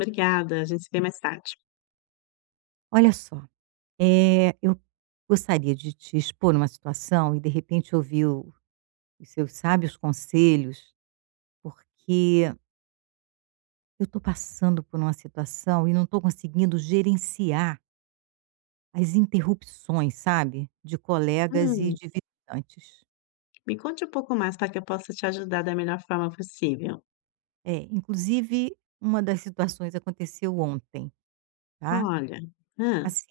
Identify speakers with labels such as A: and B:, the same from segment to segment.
A: Obrigada, a gente se vê mais tarde.
B: Olha só, eu gostaria de te expor uma situação e de repente ouvir o os seus sábios conselhos, porque eu estou passando por uma situação e não estou conseguindo gerenciar as interrupções, sabe, de colegas e
A: Hum,
B: de visitantes.
A: me conte um pouco mais para que eu possa te ajudar da melhor forma possível.
B: É, inclusive uma das situações aconteceu ontem, tá.
A: Olha, hã,
B: Assim,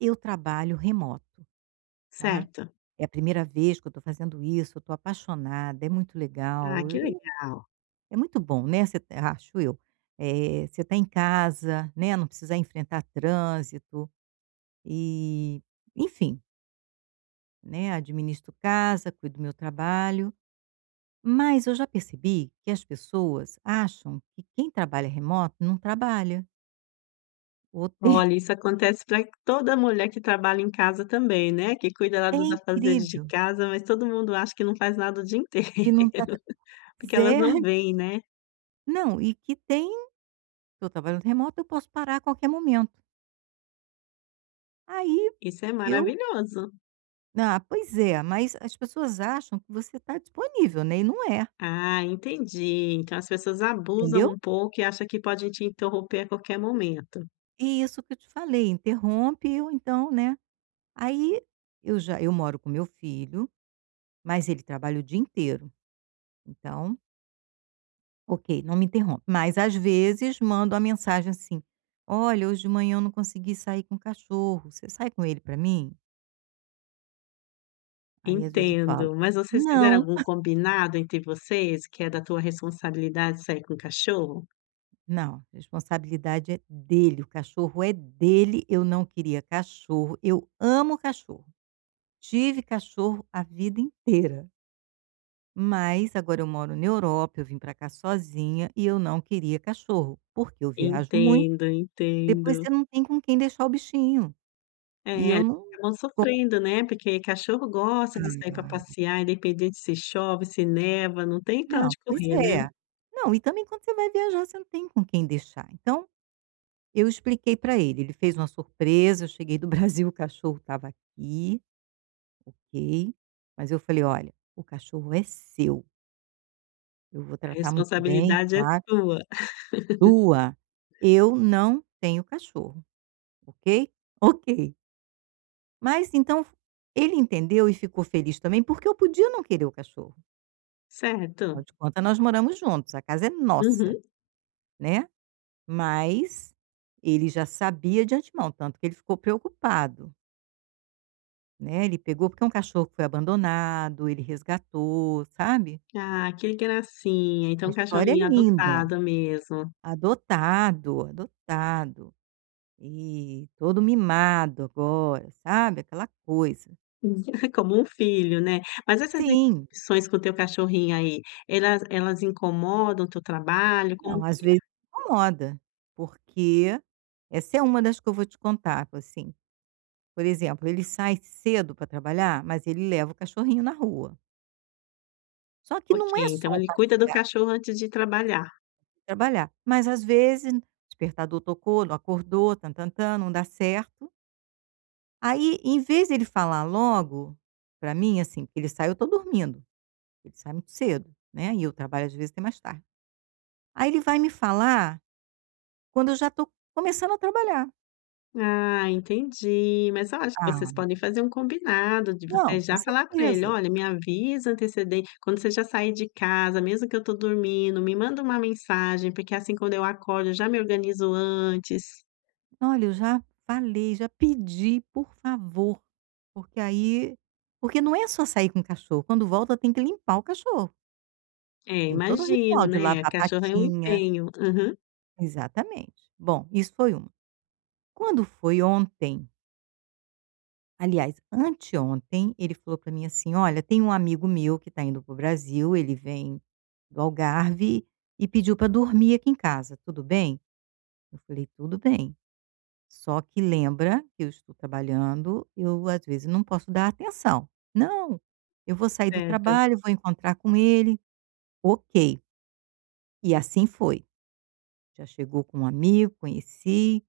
B: eu trabalho remoto, tá.
A: certo.
B: É a primeira vez que eu estou fazendo isso, eu estou apaixonada, é muito legal.
A: Ah, que legal.
B: É muito bom, né, você tá, acho eu, você tá em casa, né, não precisa enfrentar trânsito e, enfim, né, administro casa, cuido do meu trabalho, mas eu já percebi que as pessoas acham que quem trabalha remoto não trabalha ou tem
A: Olha, isso acontece para toda mulher que trabalha em casa também, né, que cuida lá
B: é
A: dos afazeres de
B: incrível
A: casa, mas todo mundo acha que não faz nada o dia inteiro,
B: que não tá
A: porque elas
B: ze
A: não veem, né.
B: não, e que tem tô trabalhando remoto, eu posso parar a qualquer momento. Aí
A: Isso é
B: eu
A: maravilhoso.
B: ah, pois é, mas as pessoas acham que você está disponível, né, e não é,
A: Ah, entendi. Então as pessoas abusam
B: entendeu?
A: um pouco e acham que pode te interromper a qualquer momento.
B: E isso que eu te falei, interrompe ou então, né, aí eu moro com meu filho, mas ele trabalha o dia inteiro, então, ok, não me interrompe. Mas às vezes mando uma mensagem assim: "Olha, hoje de manhã eu não consegui sair com o cachorro, você sai com ele para mim?". Aí às vezes eu falo:
A: Entendo, mas vocês fizeram
B: "Não,
A: algum combinado entre vocês, que é da tua responsabilidade sair com o cachorro?
B: não, a responsabilidade é dele, o cachorro é dele, eu não queria cachorro, eu amo cachorro, tive cachorro a vida inteira". Mas agora eu moro na Europa, eu vim para cá sozinha e eu não queria cachorro, porque eu viajo muito,
A: Entendo,
B: depois
A: entendo.
B: você não tem com quem deixar o bichinho.
A: É,
B: E
A: eles
B: eu não
A: acabam
B: go
A: sofrendo, né, porque cachorro gosta de sair
B: Ah,
A: para passear, independente se chove, se neva, não tem para
B: não,
A: onde
B: pois
A: correr, né.
B: é. Não, e também quando você vai viajar você não tem com quem deixar. Então, eu expliquei para ele, ele fez uma surpresa, eu cheguei do Brasil, o cachorro estava aqui, ok, mas eu falei: "Olha, o cachorro é seu, eu vou
A: A
B: tratar muito bem,
A: responsabilidade é
B: claro".
A: tua,
B: "Sua, eu não tenho cachorro". Ok? Ok. Mas então ele entendeu e ficou feliz também, porque eu podia não querer o cachorro. Afinal
A: certo?
B: de contas, nós moramos juntos, a casa é nossa,
A: Uhum.
B: né? Mas ele já sabia de antemão, tanto que ele ficou preocupado, né? Ele pegou porque é um cachorro que foi abandonado, ele resgatou, sabe?
A: Ah, que gracinha,
B: A
A: então
B: história é
A: cachorrinho
B: linda.
A: adotado mesmo.
B: Adotado, adotado. E todo mimado agora, sabe? Aquela coisa.
A: Como um filho, né. Mas essas
B: Sim.
A: interrupções com o teu cachorrinho aí, elas incomodam o teu trabalho? Como
B: Não, às
A: que
B: vezes
A: é?
B: incomoda, porque essa é uma das que eu vou te contar, assim, por exemplo, ele sai cedo para trabalhar, mas ele leva o cachorrinho na rua. Só que
A: Ok,
B: não é só
A: então
B: o
A: ele cuida do
B: passear
A: cachorro antes de trabalhar.
B: e trabalhar, mas às vezes o despertador tocou, não acordou, tã-tã-tã, não dá certo. Aí, em vez dele falar logo para mim, assim, porque ele sai, eu tô dormindo, ele sai muito cedo, né, e eu trabalho às vezes até mais tarde. Aí ele vai me falar quando eu já tô começando a trabalhar.
A: Ah, entendi. Mas eu acho que vocês
B: Ah,
A: podem fazer um combinado de você
B: não, com
A: já falar pra ele:
B: certeza.
A: "Olha, me avisa antecedente quando você já sair de casa, mesmo que eu tô dormindo, me manda uma mensagem, porque assim quando eu acordo eu já me organizo antes".
B: Olha, eu já falei, já pedi: "Por favor", porque aí porque não é só sair com o cachorro, quando volta tem que limpar o cachorro,
A: É,
B: tem todo o
A: imagino,
B: ritual de lavar
A: né,
B: a
A: cachorro é um
B: patinha,
A: empenho. Aham,
B: exatamente. Bom, isso foi uma. Quando foi ontem, aliás, anteontem, ele falou para mim assim: "Olha, tem um amigo meu que está indo para o Brasil, ele vem do Algarve e pediu para dormir aqui em casa, tudo bem?". Eu falei: "Tudo bem". Só que lembra que eu estou trabalhando, eu às vezes não posso dar atenção. Não, eu vou sair do
A: certo.
B: trabalho, vou encontrar com ele, ok. E assim foi. Já chegou com um amigo, conheci,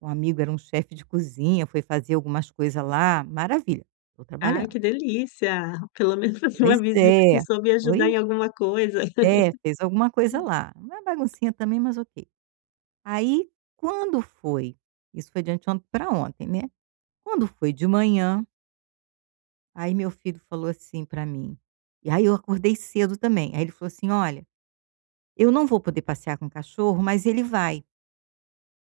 B: o amigo era um chefe de cozinha, foi fazer algumas coisas lá, maravilha, estou
A: Ah,
B: trabalhando.
A: que delícia! Pelo menos fazer uma
B: Pois
A: visita que
B: é,
A: soube ajudar
B: pois
A: em alguma coisa.
B: é, fez alguma coisa lá. Uma baguncinha também, mas ok. Aí, quando foi? Isso foi de anteontem para ontem, né? Quando foi de manhã, aí meu filho falou assim pra mim, e aí eu acordei cedo também, aí ele falou assim: "Olha, eu não vou poder passear com o cachorro, mas ele vai.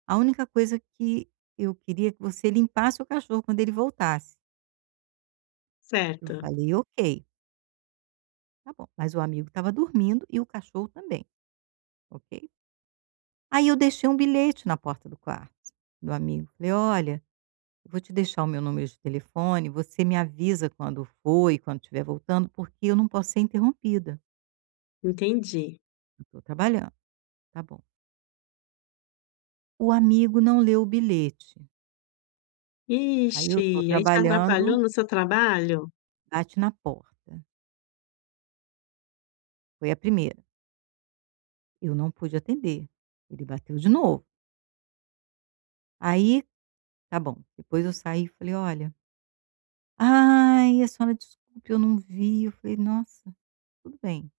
B: A única coisa que eu queria é que você limpasse o cachorro quando ele voltasse". Eu
A: Certo,
B: falei: "Ok, tá bom". Mas o amigo estava dormindo e o cachorro também, ok. Aí eu deixei um bilhete na porta do quarto do amigo, falei: "Olha, eu vou te deixar o meu número de telefone, você me avisa quando for e quando estiver voltando, porque eu não posso ser interrompida,
A: entendi.
B: eu estou trabalhando". "Tá bom". O amigo não leu o bilhete, aí eu
A: Ixi,
B: estou
A: aí te atrapalhou
B: trabalhando,
A: no seu trabalho?
B: bate na porta, foi a primeira, eu não pude atender, ele bateu de novo, aí tá bom, depois eu saí e falei: "Olha". "Ai, a senhora desculpe, eu não vi". Eu falei: "Nossa, tudo bem,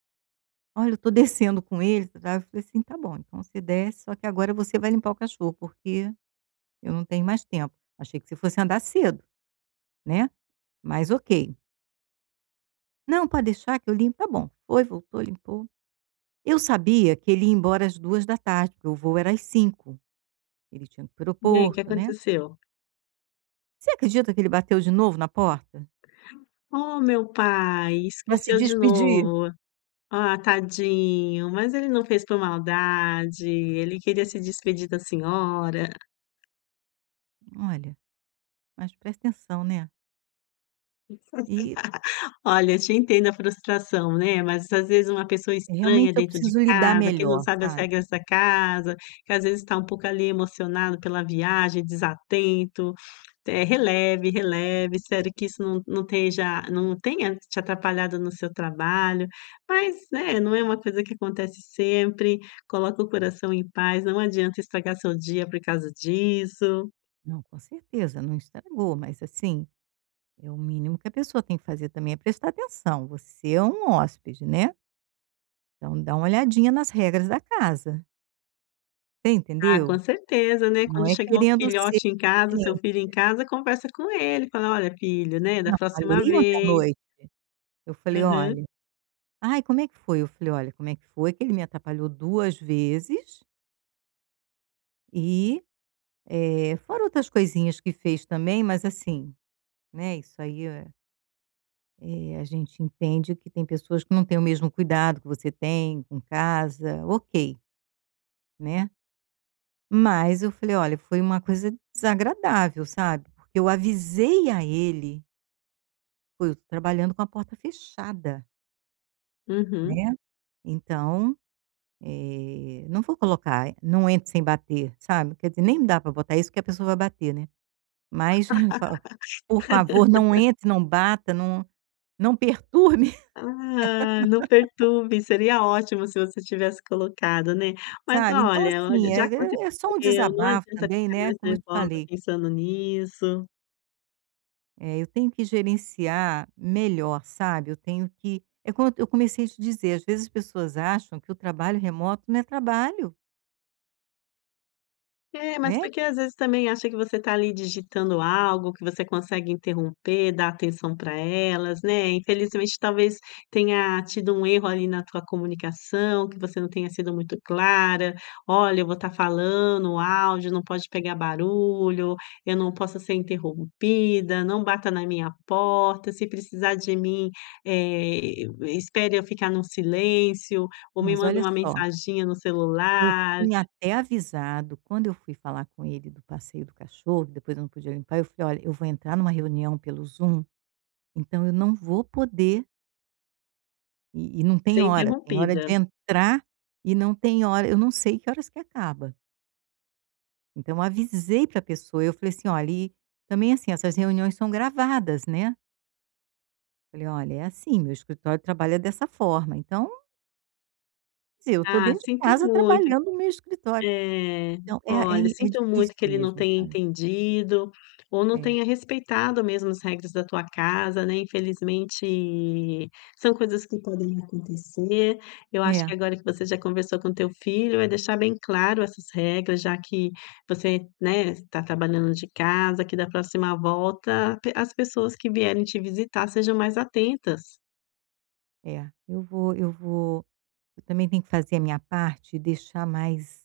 B: olha, eu estou descendo com ele". Tá, eu falei assim: "Tá bom, então você desce, só que agora você vai limpar o cachorro, porque eu não tenho mais tempo, achei que você fosse andar cedo, né, mas ok". "Não, pode deixar que eu limpo". "Tá bom". Foi, voltou, limpou. Eu sabia que ele ia embora às duas da tarde, porque o voo era às cinco. Ele tinha que ir para o
A: E aí, o que
B: aeroporto, né.
A: aconteceu?
B: Você acredita que ele bateu de novo na porta
A: "Oh, meu pai,
B: para se
A: esqueceu de
B: despedir?
A: novo. Ah, tadinho, mas ele não fez por maldade, ele queria se despedir da senhora".
B: Olha, mas presta atenção, né. E
A: Olha, eu te entendo a frustração, né, mas às vezes uma pessoa estranha
B: realmente eu
A: dentro de
B: preciso lidar
A: casa, que não
B: melhor,
A: sabe as
B: sabe.
A: regras da casa, que às vezes está um pouco ali emocionado pela viagem, desatento, releve, releve, espero que isso não esteja não tenha te atrapalhado no seu trabalho, mas, né, não é uma coisa que acontece sempre, coloca o coração em paz, não adianta estragar seu dia por causa disso.
B: Não, com certeza, não estragou, mas assim, é o mínimo que a pessoa tem que fazer também é prestar atenção, você é um hóspede, né. Então dá uma olhadinha nas regras da casa, você
A: Ah, com
B: entendeu?
A: certeza, né,
B: Não
A: quando
B: é
A: chegar o
B: querendo ser
A: filhote em casa, o seu
B: exigente.
A: filho em casa, conversa com ele, fala: "Olha filho, né, da
B: Não,
A: próxima
B: falei ontem à
A: vez".
B: noite, eu falei:
A: Aham,
B: "Olha". Ai, como é que foi? Eu falei: "Olha, como é que foi que ele me atrapalhou 2 vezes e, fora outras coisinhas que fez também, mas assim, né, isso aí, a gente entende que tem pessoas que não têm o mesmo cuidado que você tem com casa, ok, né". Mas eu falei: "Olha, foi uma coisa desagradável, sabe, porque eu avisei a ele, foi, eu tô trabalhando com a porta fechada,
A: uhum.
B: né, então, não vou colocar 'não entre sem bater', sabe, quer dizer, nem dá para botar isso, porque a pessoa vai bater, né, mas fa 'Por favor, não entre, não bata, não perturbe',
A: Ah, não perturbe, seria ótimo se você tivesse colocado, né. Mas
B: sabe". Então,
A: olha,
B: assim,
A: já
B: é só um
A: aconteceu, não
B: desabafo
A: adianta
B: também,
A: ficar
B: né,
A: mais
B: como eu te
A: nervosa
B: falei,
A: pensando nisso.
B: eu tenho que gerenciar melhor, sabe, eu tenho que é como eu comecei a te dizer, às vezes as pessoas acham que o trabalho remoto não é trabalho,
A: É, mas
B: né,
A: porque às vezes também acha que você está ali digitando algo, que você consegue interromper, dar atenção para elas, né. Infelizmente, talvez tenha tido um erro ali na tua comunicação, que você não tenha sido muito clara. "Olha, eu vou estar falando, o áudio não pode pegar barulho, eu não posso ser interrompida, não bata na minha porta, se precisar de mim, espere eu ficar num silêncio, ou me
B: mas
A: manda
B: olha
A: uma
B: só.
A: mensaginha no
B: Eu
A: celular",
B: tinha até avisado, quando eu fui falar com ele do passeio do cachorro, que depois eu não podia limpar, eu falei: "Olha, eu vou entrar numa reunião pelo Zoom, então eu não vou poder, e não tem
A: ser
B: hora, tem hora de
A: interrompida.
B: entrar e não tem hora, eu não sei que horas que acaba". Então eu avisei para a pessoa, eu falei assim: "Olha, e também, assim, essas reuniões são gravadas, né". Falei: "Olha, é assim, meu escritório trabalha dessa forma, então, quer dizer, eu estou
A: Ah,
B: dentro de
A: sinto
B: casa
A: muito.
B: trabalhando no meu escritório".
A: É,
B: Então é é
A: olha,
B: é
A: sinto muito
B: difícil
A: que ele não
B: mesmo,
A: tenha
B: sabe.
A: entendido ou não
B: É,
A: tenha respeitado mesmo as regras da tua casa, né. Infelizmente, são coisas que podem acontecer. Eu acho
B: é.
A: que agora que você já conversou com teu filho, vai deixar bem claro essas regras, já que você, né, está trabalhando de casa, que da próxima volta pe as pessoas que vierem te visitar sejam mais atentas.
B: É, eu também tenho que fazer a minha parte e deixar mais,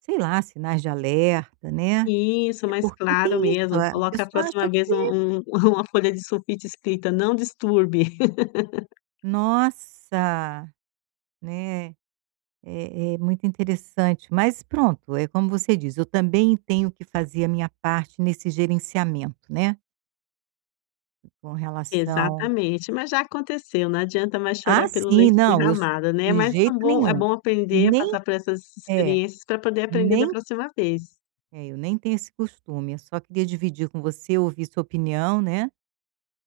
B: sei lá, sinais de alerta, né.
A: Isso,
B: É
A: mais
B: porque tem
A: claro
B: isso,
A: mesmo.
B: a
A: Coloca a
B: pessoa
A: próxima
B: acha
A: vez
B: que:
A: um uma folha de sulfite escrita: "Não disturbe".
B: "Nossa", né, é muito interessante, mas pronto, é como você diz, eu também tenho que fazer a minha parte nesse gerenciamento, né, com relação.
A: Exatamente, mas já aconteceu, não adianta mais chorar
B: Ah,
A: pelo
B: sim,
A: leite
B: não, eu s
A: derramado, né,
B: de
A: mas são
B: jeito
A: bom é
B: nenhum.
A: bom aprender,
B: Nem
A: passar por essas
B: é,
A: experiências para poder aprender da
B: nem
A: próxima vez.
B: eu nem tenho esse costume, eu só queria dividir com você, ouvir sua opinião, né.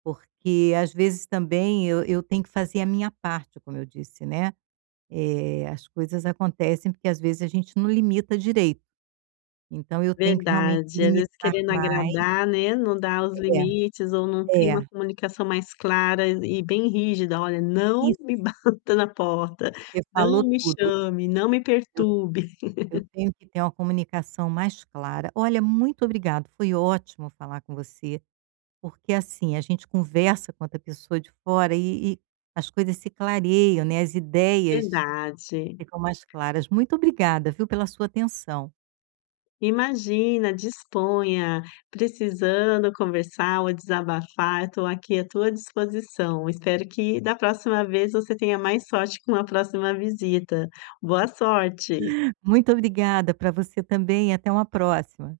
B: Porque às vezes também eu tenho que fazer a minha parte, como eu disse, né. As coisas acontecem porque às vezes a gente não limita direito, então eu tenho que realmente
A: Verdade, às vezes
B: limitar
A: querendo
B: mais.
A: agradar, né, não dá os limites ou não
B: É,
A: tem uma
B: é,
A: comunicação mais clara e bem rígida: "Olha, não me
B: isso,
A: bata na porta,
B: você falou
A: não me
B: tudo.
A: chame, não me
B: Eu
A: perturbe".
B: eu tenho que ter uma comunicação mais clara. Olha, muito obrigado, foi ótimo falar com você, porque assim, a gente conversa com outra pessoa de fora e as coisas se clareiam, né, as ideias
A: Verdade.
B: ficam mais claras. Muito obrigada, viu, pela sua atenção.
A: Imagina, disponha. Precisando conversar ou desabafar, estou aqui à tua disposição. Espero que da próxima vez você tenha mais sorte com a próxima visita. Boa sorte.
B: Muito obrigada para você também, até uma próxima.